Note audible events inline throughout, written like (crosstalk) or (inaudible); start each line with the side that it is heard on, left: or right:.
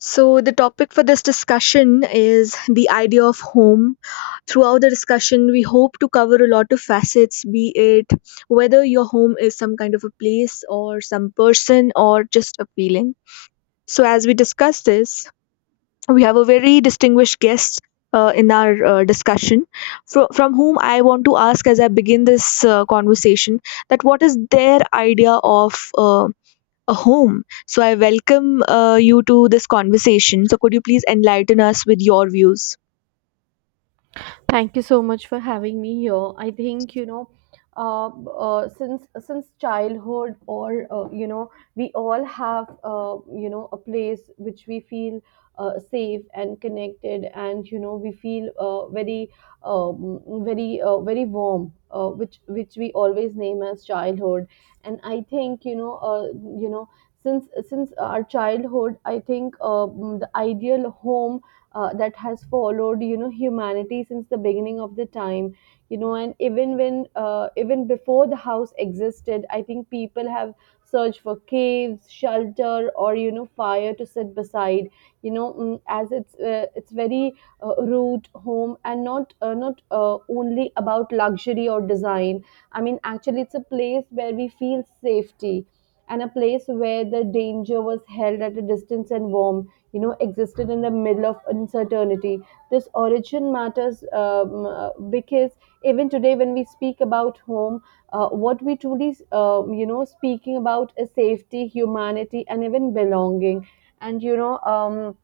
left: So, the topic for this discussion is the idea of home. Throughout the discussion, we hope to cover a lot of facets, be it whether your home is some kind of a place, or some person, or just a feeling. So, as we discuss this, we have a very distinguished guest. In our discussion, from whom I want to ask as I begin this conversation, that what is their idea of a home. So I welcome you to this conversation. So could you please enlighten us with your views?
right: Thank you so much for having me here. I think, since childhood, or, we all have a place which we feel safe and connected, and we feel very, very, very warm, which we always name as childhood. And I think, you know, since our childhood, I think the ideal home that has followed humanity since the beginning of the time, and even when even before the house existed, I think people have searched for caves, shelter, or fire to sit beside, as it's very root home, and not only about luxury or design. I mean, actually it's a place where we feel safety, and a place where the danger was held at a distance and warm existed in the middle of uncertainty. This origin matters, because even today when we speak about home, what we truly, speaking about is safety, humanity, and even belonging. And, you know um,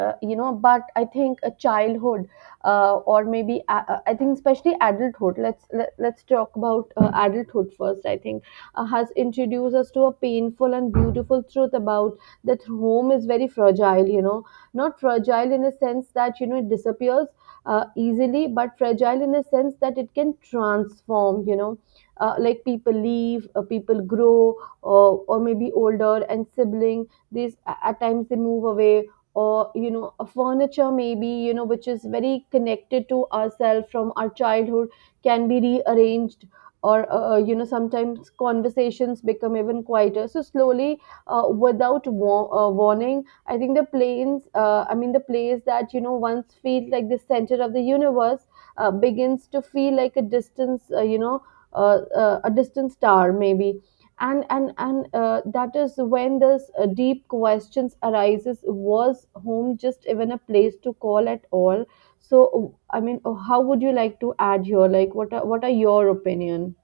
right: uh, you know but I think a childhood, or maybe I think especially adulthood, let's talk about adulthood first, I think, has introduced us to a painful and beautiful truth about that home is very fragile. Not fragile in a sense that it disappears easily, but fragile in a sense that it can transform. Like people leave, people grow, or maybe older and sibling, these at times they move away, or a furniture maybe, which is very connected to ourselves from our childhood, can be rearranged, or sometimes conversations become even quieter, so slowly without warning. I think the planes I mean, the place that once felt like the center of the universe begins to feel like a distance you know a distant star, maybe. And that is when this deep questions arises: was home just even a place to call at all? So I mean, how would you like to add here, like, what are your opinion,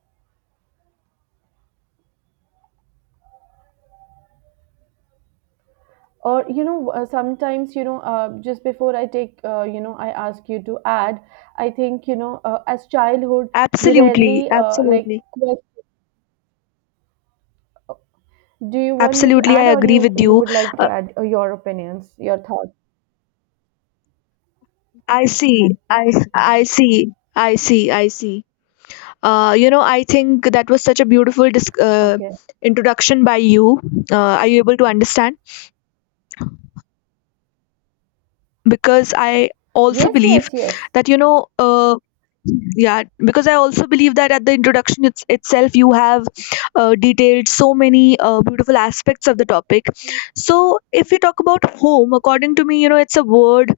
right: or sometimes, just before I take, I ask you to add? I think, as childhood we rarely
left: Absolutely,
right: like,
left: absolutely,
right: do you want me to
left: absolutely.
right: add,
left: I
right: or you
left: agree with
right: you
left: you.
right: would like to
left: Uh,
right: add your opinions, your thoughts?
left: I see, I see, I see, I see. I think that was such a beautiful
right: Okay.
left: introduction by you. Uh, are you able to understand? Because I also
right: Yes,
left: believe
right: yes, yes.
left: that, yeah, because I also believe that at the introduction, itself, you have detailed so many beautiful aspects of the topic. So if you talk about home, according to me, it's a word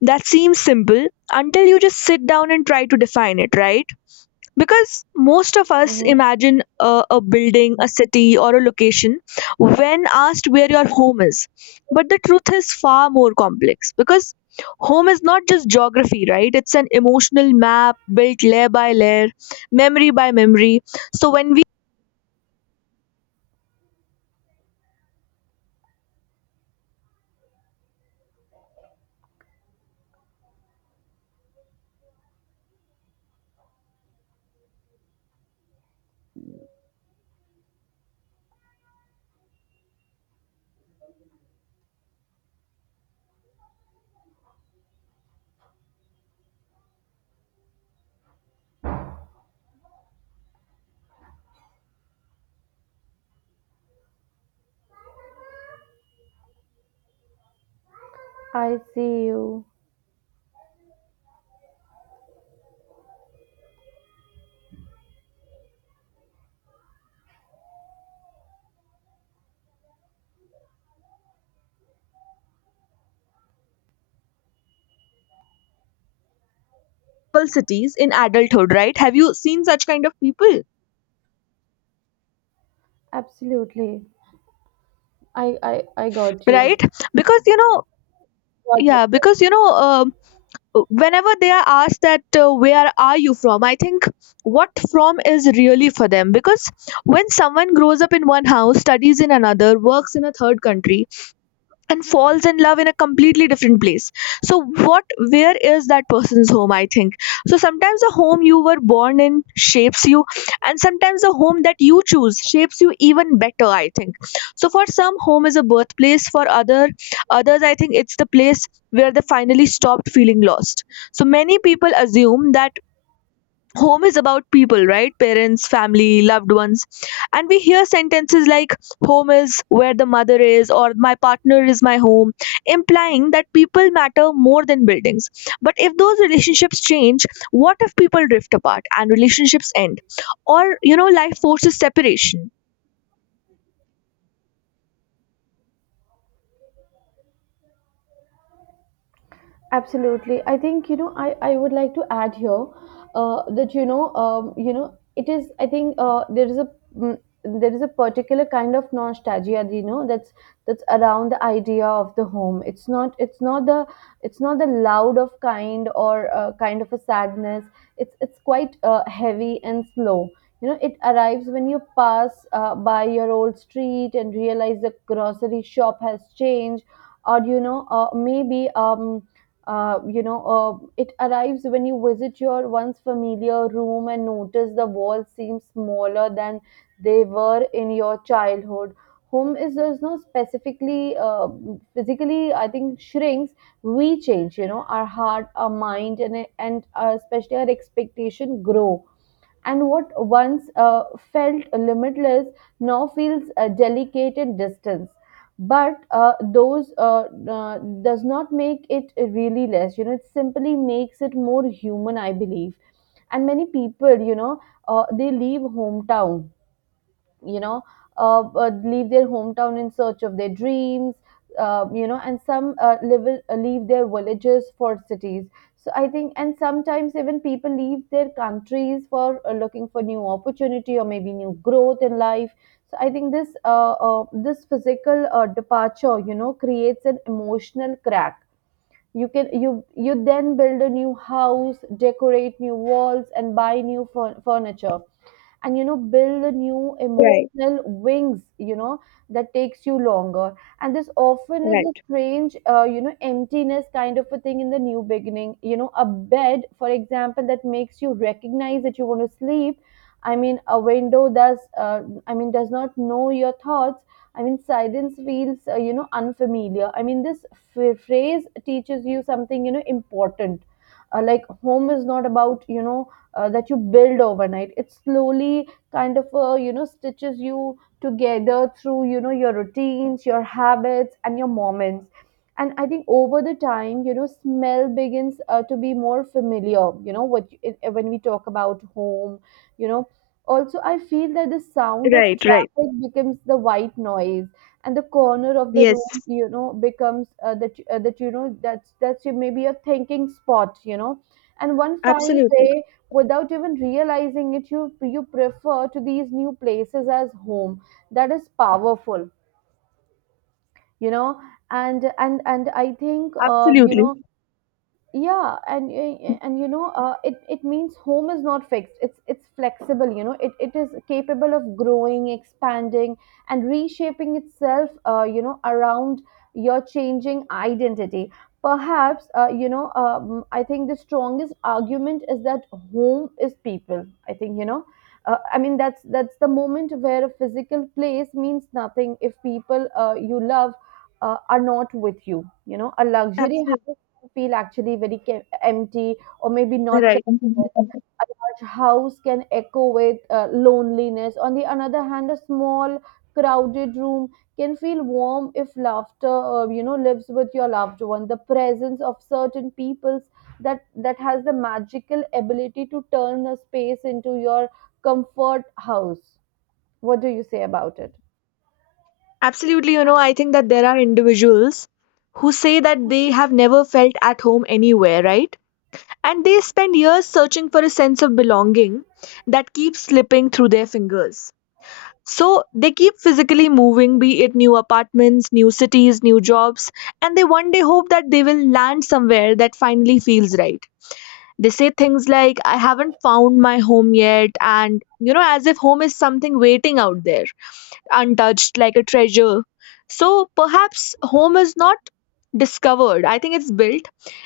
left: that seems simple until you just sit down and try to define it, right? Because most of us
right: Mm-hmm.
left: imagine a building, a city, or a location when asked where your home is. But the truth is far more complex, because home is not just geography, right? It's an emotional map built layer by layer, memory by memory. So when we
right: I see you.
left: people cities in adulthood, right? Have you seen such kind of people,
right: Absolutely. I got you.
left: right? Because,
right: Got you.
left: yeah, because, whenever they are asked that, where are you from, I think what from is really for them, because when someone grows up in one house, studies in another, works in a third country, and falls in love in a completely different place. So what, where is that person's home, I think? So sometimes the home you were born in shapes you, and sometimes the home that you choose shapes you even better, I think. So for some, home is a birthplace. For others, I think, it's the place where they finally stopped feeling lost. So many people assume that home is about people, right? Parents, family, loved ones. And we hear sentences like, home is where the mother is, or my partner is my home, implying that people matter more than buildings. But if those relationships change, what if people drift apart and relationships end, or, life forces separation?
right: Absolutely. I think, I would like to add here that, it is, I think mm, there is a particular kind of nostalgia, that's around the idea of the home. It's not the loud of kind, or kind of a sadness. It's quite heavy and slow. It arrives when you pass by your old street and realize the grocery shop has changed, or, maybe, it arrives when you visit your once familiar room and notice the walls seem smaller than they were in your childhood. Home is, there's no specifically, physically, I think, shrinks. We change, our heart, our mind, and especially our expectation grow, and what once felt limitless now feels a delicate and distance. But those does not make it really less, it simply makes it more human, I believe. And many people, they you know, leave their hometown in search of their dreams, and some, leave their villages for cities. So I think, and sometimes even people leave their countries for looking for new opportunity, or maybe new growth in life. So I think this physical departure, creates an emotional crack. You can you you then build a new house, decorate new walls, and buy new furniture, and build a new emotional wings, that takes you longer. And this often is a strange, emptiness kind of a thing in the new beginning. A bed, for example, that makes you recognize that you want to sleep. I mean, a window, does I mean, does not know your thoughts. I mean, silence feels, unfamiliar. I mean, this phrase teaches you something, important. Like home is not about, that you build overnight. It slowly kind of, stitches you together through, your routines, your habits, and your moments. And I think over the time, smell begins to be more familiar. When we talk about home, you know also I feel that the sound of
left: Right. Right.
right: traffic becomes the white noise, and the corner of the room,
left: Yes.
right: becomes maybe a thinking spot. And one fine
left: Absolutely,
right: day, without even realizing it, you prefer to these new places as home. That is powerful. you know and I think,
left: absolutely,
right: yeah, and it means home is not fixed, it's flexible. It is capable of growing, expanding, and reshaping itself around your changing identity. Perhaps, I think the strongest argument is that home is people, I think. I mean, that's the moment where a physical place means nothing if people, you love, are not with you. You know A luxury
left: absolutely.
right: house feel actually very empty, or maybe not connected.
left: Right.
right: A large house can echo with loneliness. On the another hand, a small crowded room can feel warm if laughter, lives with your loved one. The presence of certain peoples, that has the magical ability to turn a space into your comfort house. What do you say about it?
left: Absolutely. I think that there are individuals who say that they have never felt at home anywhere, right? And they spend years searching for a sense of belonging that keeps slipping through their fingers. So they keep physically moving, be it new apartments, new cities, new jobs, and they one day hope that they will land somewhere that finally feels right. They say things like, I haven't found my home yet, and, as if home is something waiting out there, untouched, like a treasure. So perhaps home is not discovered. I think it's built.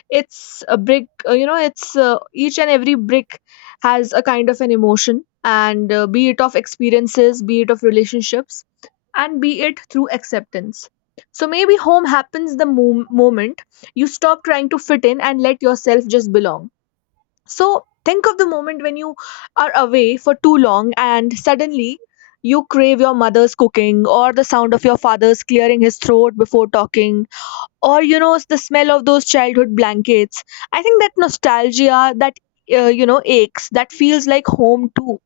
left: It's a brick, you know, it's each and every brick has a kind of an emotion, and, be it of experiences, be it of relationships, and be it through acceptance. So maybe home happens the moment you stop trying to fit in and let yourself just belong. So think of the moment when you are away for too long and suddenly you crave your mother's cooking, or the sound of your father's clearing his throat before talking, or, the smell of those childhood blankets. I think that nostalgia, that, aches, that feels like home too.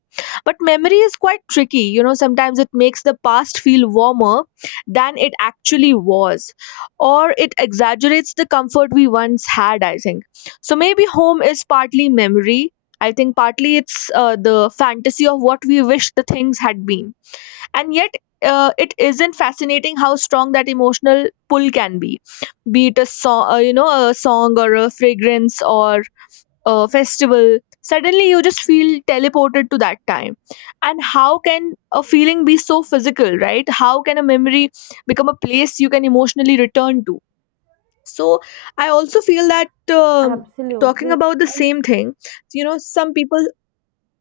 left: But memory is quite tricky, sometimes it makes the past feel warmer than it actually was, or it exaggerates the comfort we once had, I think. So maybe home is partly memory, I think. Partly it's, the fantasy of what we wish the things had been. And yet, it isn't fascinating how strong that emotional pull can be. Be it a song, a song, or a fragrance, or a festival, suddenly you just feel teleported to that time. And how can a feeling be so physical, right? How can a memory become a place you can emotionally return to? So I also feel that, um, talking
right: Absolutely.
left: about the same thing, you know some people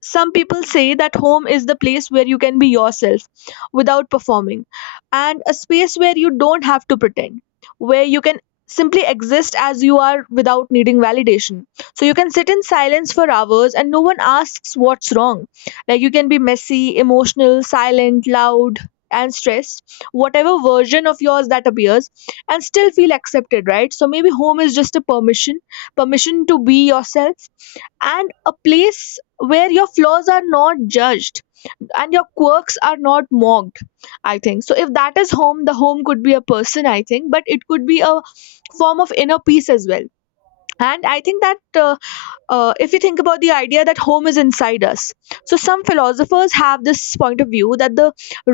left: some people say that home is the place where you can be yourself without performing, and a space where you don't have to pretend, where you can simply exist as you are without needing validation. So you can sit in silence for hours and no one asks what's wrong. Like, you can be messy, emotional, silent, loud, and stressed, whatever version of yours that appears, and still feel accepted, right? So maybe home is just a permission, permission to be yourself, and a place where your flaws are not judged and your quirks are not mocked, I think. So if that is home, the home could be a person, I think, but it could be a form of inner peace as well. And I think that, if you think about the idea that home is inside us, so some philosophers have this point of view that the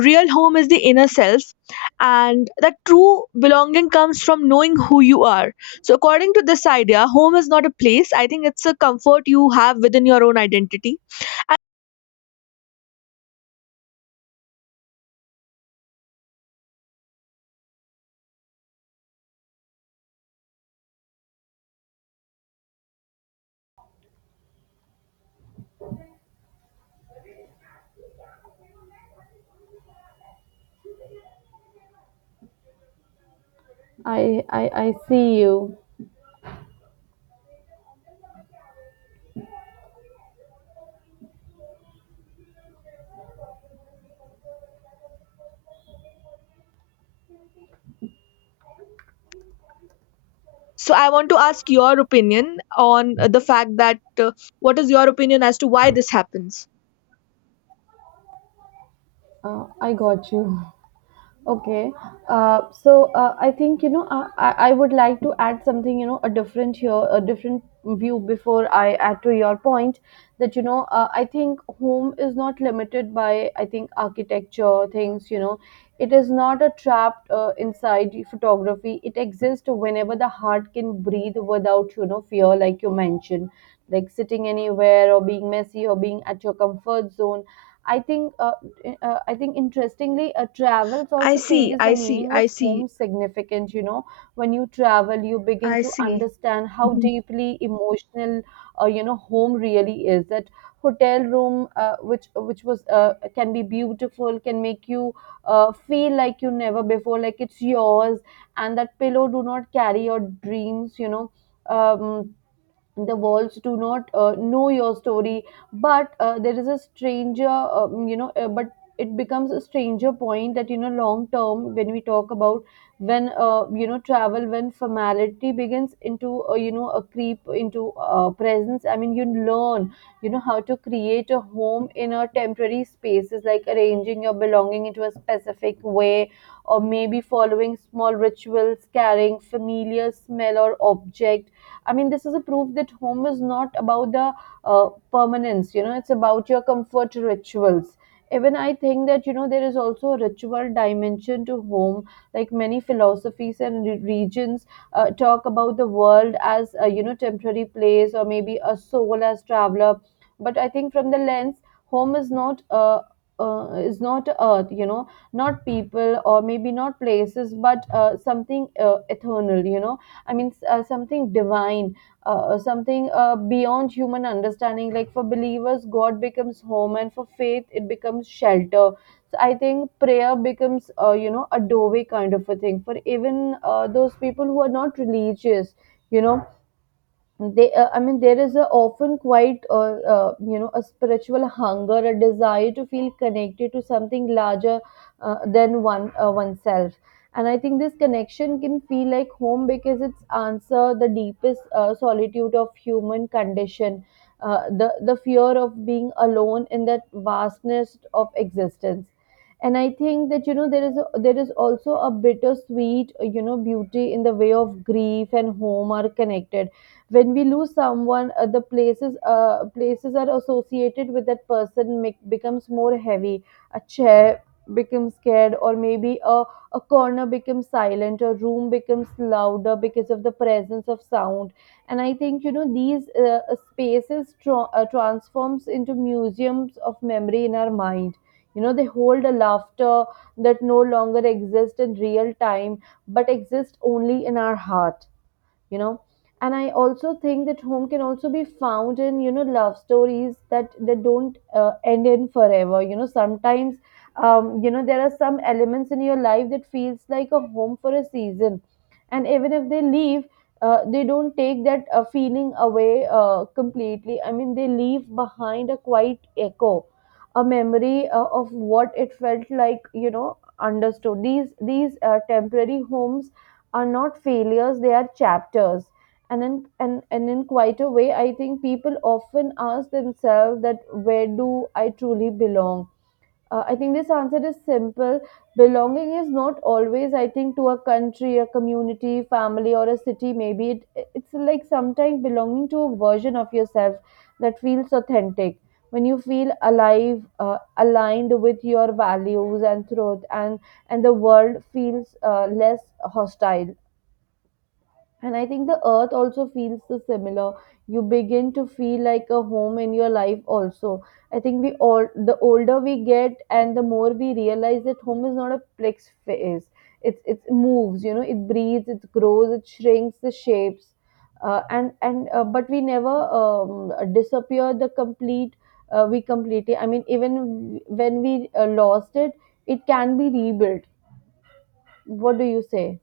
left: real home is the inner self, and that true belonging comes from knowing who you are. So according to this idea, home is not a place, I think. It's a comfort you have within your own identity.
right: I I see you.
left: So I want to ask your opinion on, the fact that, what is your opinion as to why this happens?
right: I got you. Okay. So I think, I would like to add something, a different view before I add to your point, that, I think home is not limited by, I think, architecture things. It is not a trap inside photography. It exists whenever the heart can breathe without, fear, like you mentioned, like sitting anywhere, or being messy, or being at your comfort zone. I think uh, I think interestingly, travels
left: I
right: also
left: see,
right: changes the
left: I see,
right: meaning of
left: I see,
right: home significance. When you travel, you begin
left: I
right: to
left: see.
right: understand how
left: Mhm.
right: deeply emotional, home really is. That hotel room, which was can be beautiful, can make you feel like you never before, like it's yours, and that pillow do not carry your dreams. Um, the walls do not know your story, but there is a stranger, but it becomes a stranger point that, long term, when we talk about, when you know travel, when formality begins into, a creep into presence. I mean, you learn, how to create a home in a temporary spaces, like arranging your belonging into a specific way, or maybe following small rituals, carrying familiar smell or object. I mean, this is a proof that home is not about the permanence, it's about your comfort rituals. Even I think that, there is also a ritual dimension to home. Like many philosophies and regions talk about the world as a, temporary place, or maybe a soul as traveler. But I think from the lens, home is not earth, not people, or maybe not places, but something, eternal. I mean, something divine, something beyond human understanding. Like for believers, God becomes home, and for faith, it becomes shelter. So I think prayer becomes, a doorway kind of a thing for even those people who are not religious. You know, they I mean there is a often quite a spiritual hunger, a desire to feel connected to something larger than oneself. And I think this connection can feel like home because it's answer the deepest solitude of human condition, the fear of being alone in that vastness of existence. And I think that, you know, there is there is also a bittersweet, you know, beauty in the way of grief and home are connected. When we lose someone, the places places are associated with that person becomes more heavy. A chair becomes scared, or maybe a corner becomes silent, a room becomes louder because of the presence of sound. And I think, you know, these spaces transforms into museums of memory in our mind. You know, they hold a laughter that no longer exists in real time, but exists only in our heart, you know. And I also think that home can also be found in, you know, love stories that don't end in forever, you know. Sometimes, you know, there are some elements in your life that feels like a home for a season. And even if they leave, they don't take that feeling away completely. I mean, they leave behind a quiet echo, a memory of what it felt like, you know. Understood, these temporary homes are not failures, they are chapters. And in quite a way, I think people often ask themselves that, where do I truly belong? I think this answer is simple. Belonging is not always, I think, to a country, a community, family, or a city. Maybe it's like sometimes belonging to a version of yourself that feels authentic. When you feel alive, aligned with your values and truth, and the world feels less hostile. And I think the earth also feels so similar. You begin to feel like a home in your life also. I think we all, the older we get and the more we realize that home is not a fixed phase. It moves, you know, it breathes, it grows, it shrinks, the shapes. And But we never disappear the complete we completely. I mean, even when we lost it, it can be rebuilt. What do you say?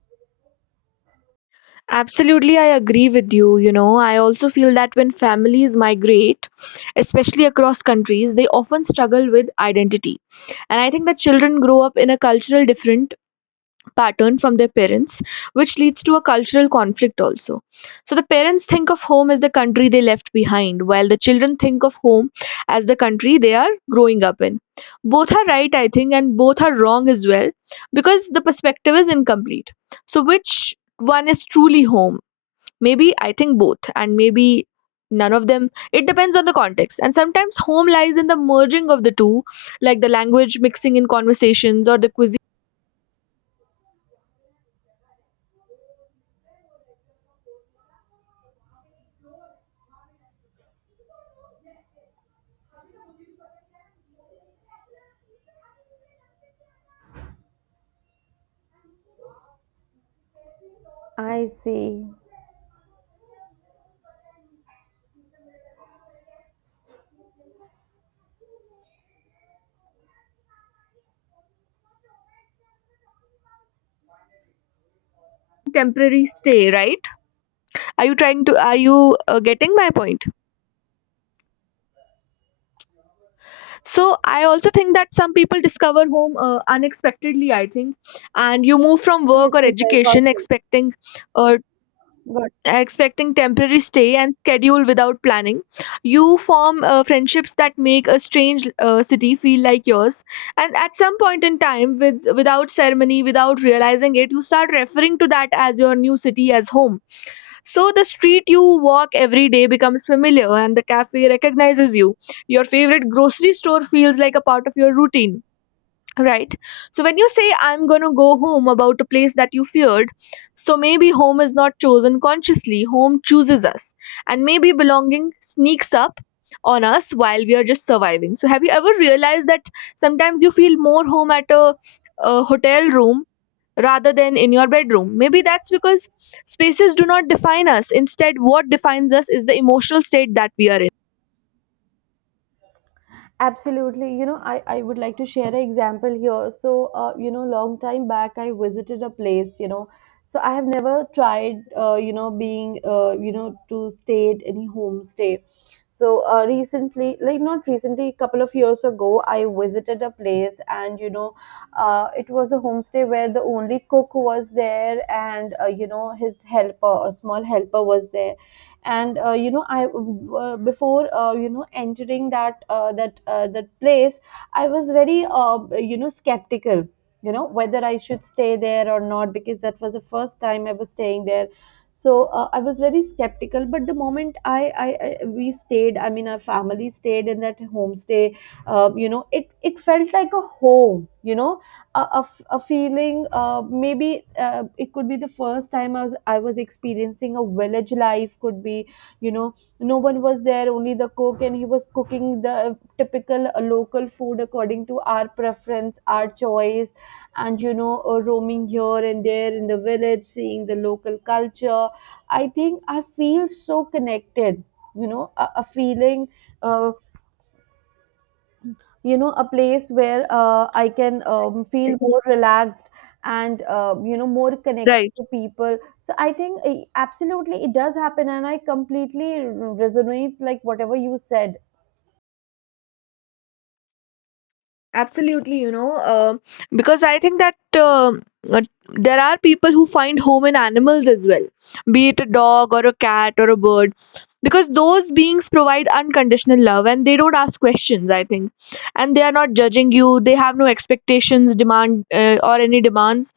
left: Absolutely, I agree with you. I also feel that when families migrate, especially across countries, they often struggle with identity. And I think that children grow up in a cultural different pattern from their parents, which leads to a cultural conflict also. So the parents think of home as the country they left behind, while the children think of home as the country they are growing up in. Both are right, I think, and both are wrong as well, because the perspective is incomplete. So which one is truly home? Maybe, I think, both, and maybe none of them. It depends on the context. And sometimes home lies in the merging of the two, like the language mixing in conversations or the cuisine,
right: I see.
left: temporary stay, right? Are you trying to? Are you getting my point? So I also think that some people discover home unexpectedly, I think. And you move from
right: Yes,
left: work or
right: yes, I got
left: education
right: you.
left: expecting, uh,
right: Got
left: temporary stay and schedule without planning. You form friendships that make a strange city feel like yours, and at some point in time, without ceremony, without realizing it, you start referring to that as your new city as home. So the street you walk every day becomes familiar, and the cafe recognizes you. Your favorite grocery store feels like a part of your routine, right? So when you say, I'm going to go home, about a place that you feared, so maybe home is not chosen consciously, home chooses us. And maybe belonging sneaks up on us while we are just surviving. So have you ever realized that sometimes you feel more home at a hotel room rather than in your bedroom? Maybe that's because spaces do not define us. Instead, what defines us is the emotional state that we are
right: absolutely. You know, I would like to share an example here. So, you know, long time back, I visited a place, you know. So I have never tried, you know, being, you know, to stay at any homestay. So, recently, like not recently, a couple of years ago, I visited a place, and, you know, it was a homestay where the only cook was there, and, you know, his helper, a small helper was there. And you know, I before you know, entering that place, I was very, you know, skeptical, you know, whether I should stay there or not, because that was the first time I was staying there. So I was very skeptical. But the moment I I we stayed, I mean our family stayed in that homestay, you know, it felt like a home, you know. A feeling, maybe it could be the first time I was experiencing a village life, could be, you know. No one was there, only the cook, and he was cooking the typical local food according to our preference, our choice. And you know, roaming here and there in the village, seeing the local culture, I think I feel so connected, you know. A feeling, uh, you know, a place where I can feel
left: in.
right: more relaxed, and you know, more connected
left: Right.
right: to people. So I think, absolutely it does happen, and I completely resonate, like whatever you said.
left: Absolutely. Because I think that, uh, there are people who find home in animals as well, be it a dog or a cat or a bird, because those beings provide unconditional love and they don't ask questions, I think. And they are not judging you, they have no expectations, or any demands.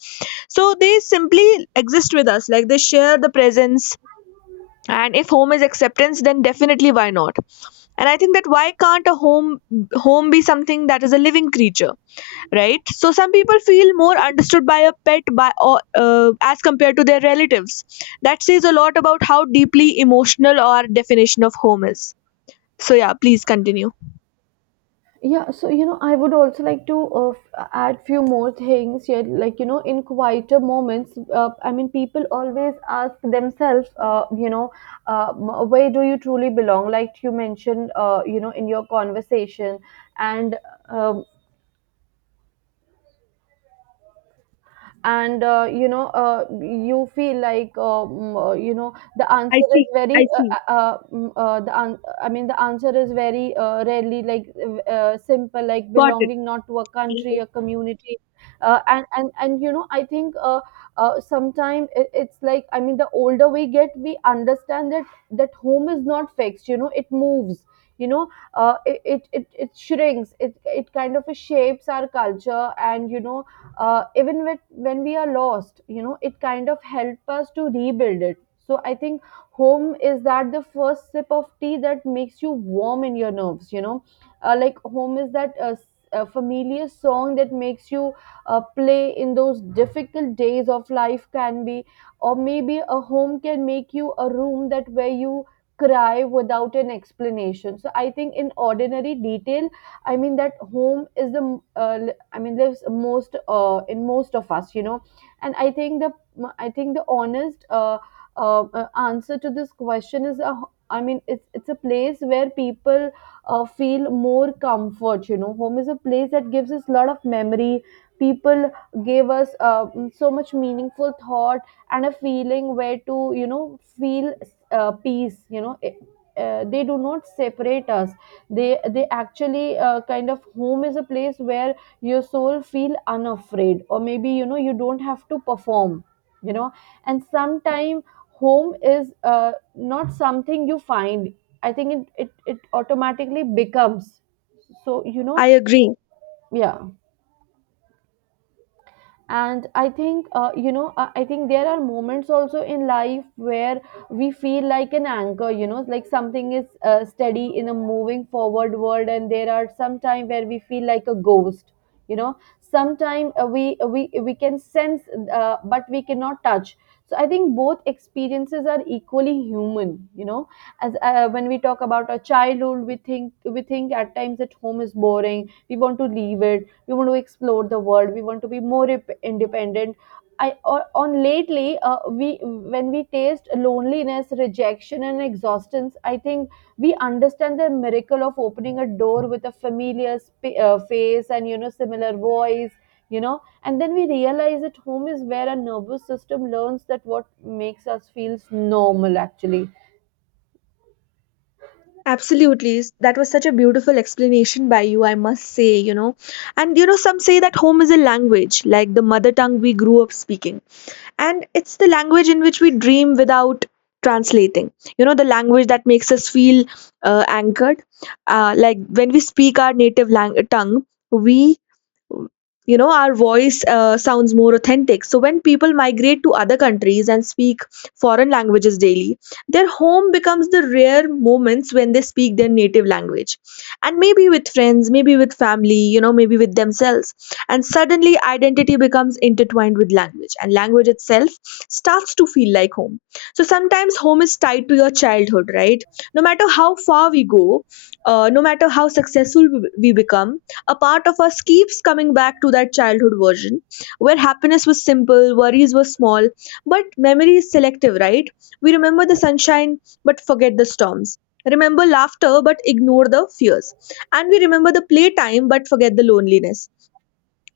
left: So they simply exist with us, like they share the presence. And if home is acceptance, then definitely why not? And I think that, why can't a home be something that is a living creature? Right. So some people feel more understood by a pet, by or as compared to their relatives. That says a lot about how deeply emotional our definition of home is. So yeah, please continue.
right: Yeah. So you know, I would also like to add few more things here, like, you know, in quieter moments, I mean, people always ask themselves, you know, where do you truly belong, like you mentioned, you know, in your conversation. And um, and uh, you know, you feel like, you know, the
left: I
right: answer is
left: see.
right: very
left: I see.
right: mm, the an- I mean the answer is very rarely like, simple, like
left: Got it.
right: belonging not to a country, a community. And you know, I think, sometime it's like, I mean the older we get, we understand that home is not fixed, you know, it moves, you know. It shrinks, it kind of shapes our culture, and you know, even when we are lost, you know, it kind of helps us to rebuild it. So I think home is that the first sip of tea that makes you warm in your nerves, you know. Like home is that familiar song that makes you play in those difficult days of life, can be. Or maybe a home can make you a room that where you cry without an explanation. So I think, in ordinary detail, I mean, that home is the, I mean, lives most in most of us, you know. And I think the honest, answer to this question is a, I mean, it's a place where people feel more comfort, you know. Home is a place that gives us a lot of memory. People gave us so much meaningful thought, and a feeling where to, you know, feel peace, you know. They do not separate us. They they actually uh, kind of home is a place where your soul feel unafraid, or maybe, you know, you don't have to perform, you know. And sometime, home is not something you find. I think it automatically becomes. So you know.
left: I agree.
right: Yeah. And I think, you know, I think there are moments also in life where we feel like an anchor, you know, like something is steady in a moving forward world. And there are some time where we feel like a ghost, you know. Sometime, we can sense, but we cannot touch. So I think both experiences are equally human, you know. As, when we talk about our childhood, we think at times that home is boring. We want to leave it, we want to explore the world, we want to be more independent. On lately, we when we taste loneliness, rejection, and exhaustion, I think we understand the miracle of opening a door with a familiar face, and you know, similar voice, you know. And then we realize that home is where our nervous system learns that what makes us feels normal actually.
left: Absolutely. That was such a beautiful explanation by you, I must say. And, some say that home is a language, like the mother tongue we grew up speaking, and it's the language in which we dream without translating, the language that makes us feel anchored. Like when we speak our native tongue, we our voice sounds more authentic. So when people migrate to other countries and speak foreign languages daily, their home becomes the rare moments when they speak their native language, and maybe with friends, maybe with family, maybe with themselves. And suddenly identity becomes intertwined with language, and language itself starts to feel like home. So sometimes home is tied to your childhood, right? No matter how far we go, no matter how successful we become, a part of us keeps coming back to that childhood version where happiness was simple, worries were small. But memory is selective, right? We remember the sunshine but forget the storms. Remember laughter but ignore the fears. And we remember the playtime but forget the loneliness.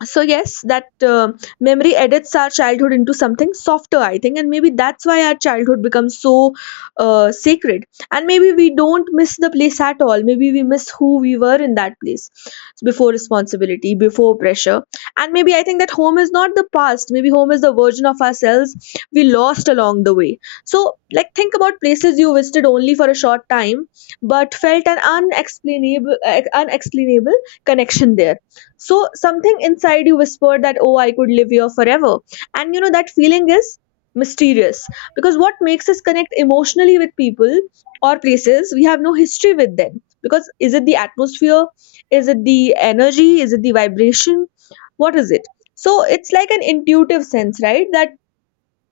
left: So yes, that, memory edits our childhood into something softer, I think. And maybe that's why our childhood becomes so sacred. And maybe we don't miss the place at all, maybe we miss who we were in that place, before responsibility, before pressure. And maybe, I think that home is not the past, maybe home is the version of ourselves we lost along the way. So, like, think about places you visited only for a short time, but felt an unexplainable connection there. So something inside you whispered that, oh, I could live here forever. That feeling is mysterious, because what makes us connect emotionally with people or places we have no history with them? Because, is it the atmosphere? Is it the energy? Is it the vibration? What is it? So it's like an intuitive sense, right? That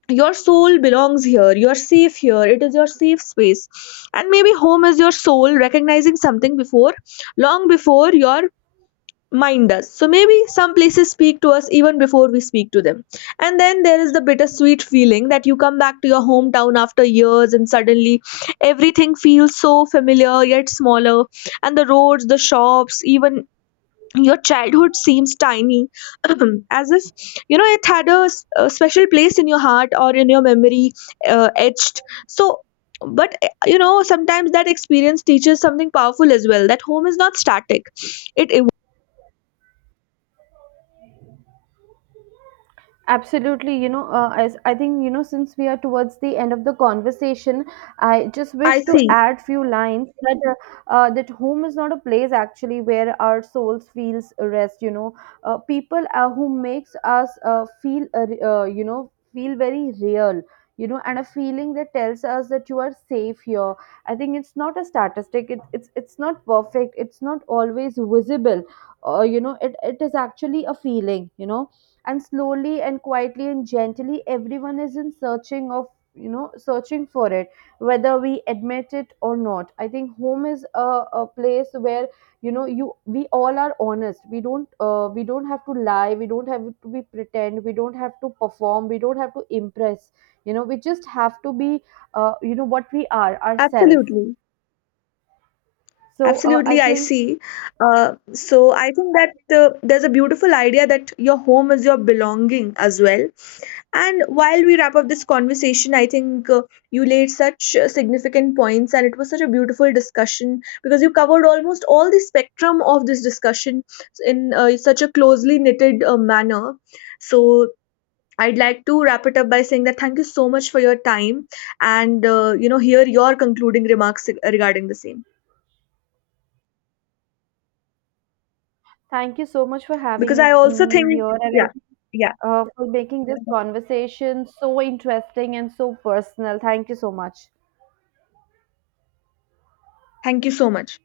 left: your soul belongs here, you're safe here, it is your safe space. And maybe home is your soul recognizing something before, long before your mind us. So maybe some places speak to us even before we speak to them. And then there is the bittersweet feeling that you come back to your hometown after years and suddenly everything feels so familiar yet smaller. And the roads, the shops, even your childhood seems tiny. (clears throat) As if, it had a special place in your heart or in your memory, etched. So, but, sometimes that experience teaches something powerful as well, that home is not static, it evolves.
right: Absolutely, you know. As I think, you know, since we are towards the end of the conversation, I just
left: I
right: wish to
left: see.
right: add few lines that that home is not a place actually where our souls feels rest. You know, people who makes us feel you know, feel very real. You know, and a feeling that tells us that you are safe here. I think it's not a statistic. It's not perfect. It's not always visible. You know, it is actually a feeling, you know. And slowly and quietly and gently, everyone is in searching of, you know, searching for it. Whether we admit it or not, I think home is a place where, you know, you we all are honest. We don't, we don't have to lie, we don't have to be pretend, we don't have to perform, we don't have to impress, you know. We just have to be, you know, what we are, ourselves.
left: Absolutely.
right: So I
left: Absolutely, I
right: think.
left: see. So I think that, there's a beautiful idea that your home is your belonging as well. And while we wrap up this conversation, I think, you laid such significant points, and it was such a beautiful discussion, because you covered almost all the spectrum of this discussion in such a closely knitted manner. So I'd like to wrap it up by saying that thank you so much for your time, and hear your concluding remarks regarding the same.
right: Thank you so much for
left: Because
right: having
left: I
right: us-
left: also
right: mm,
left: think,
right: me here, and I
left: yeah,
right: think,
left: yeah.
right: for making this conversation so interesting and so personal. Thank you so much.
left: Thank you so much.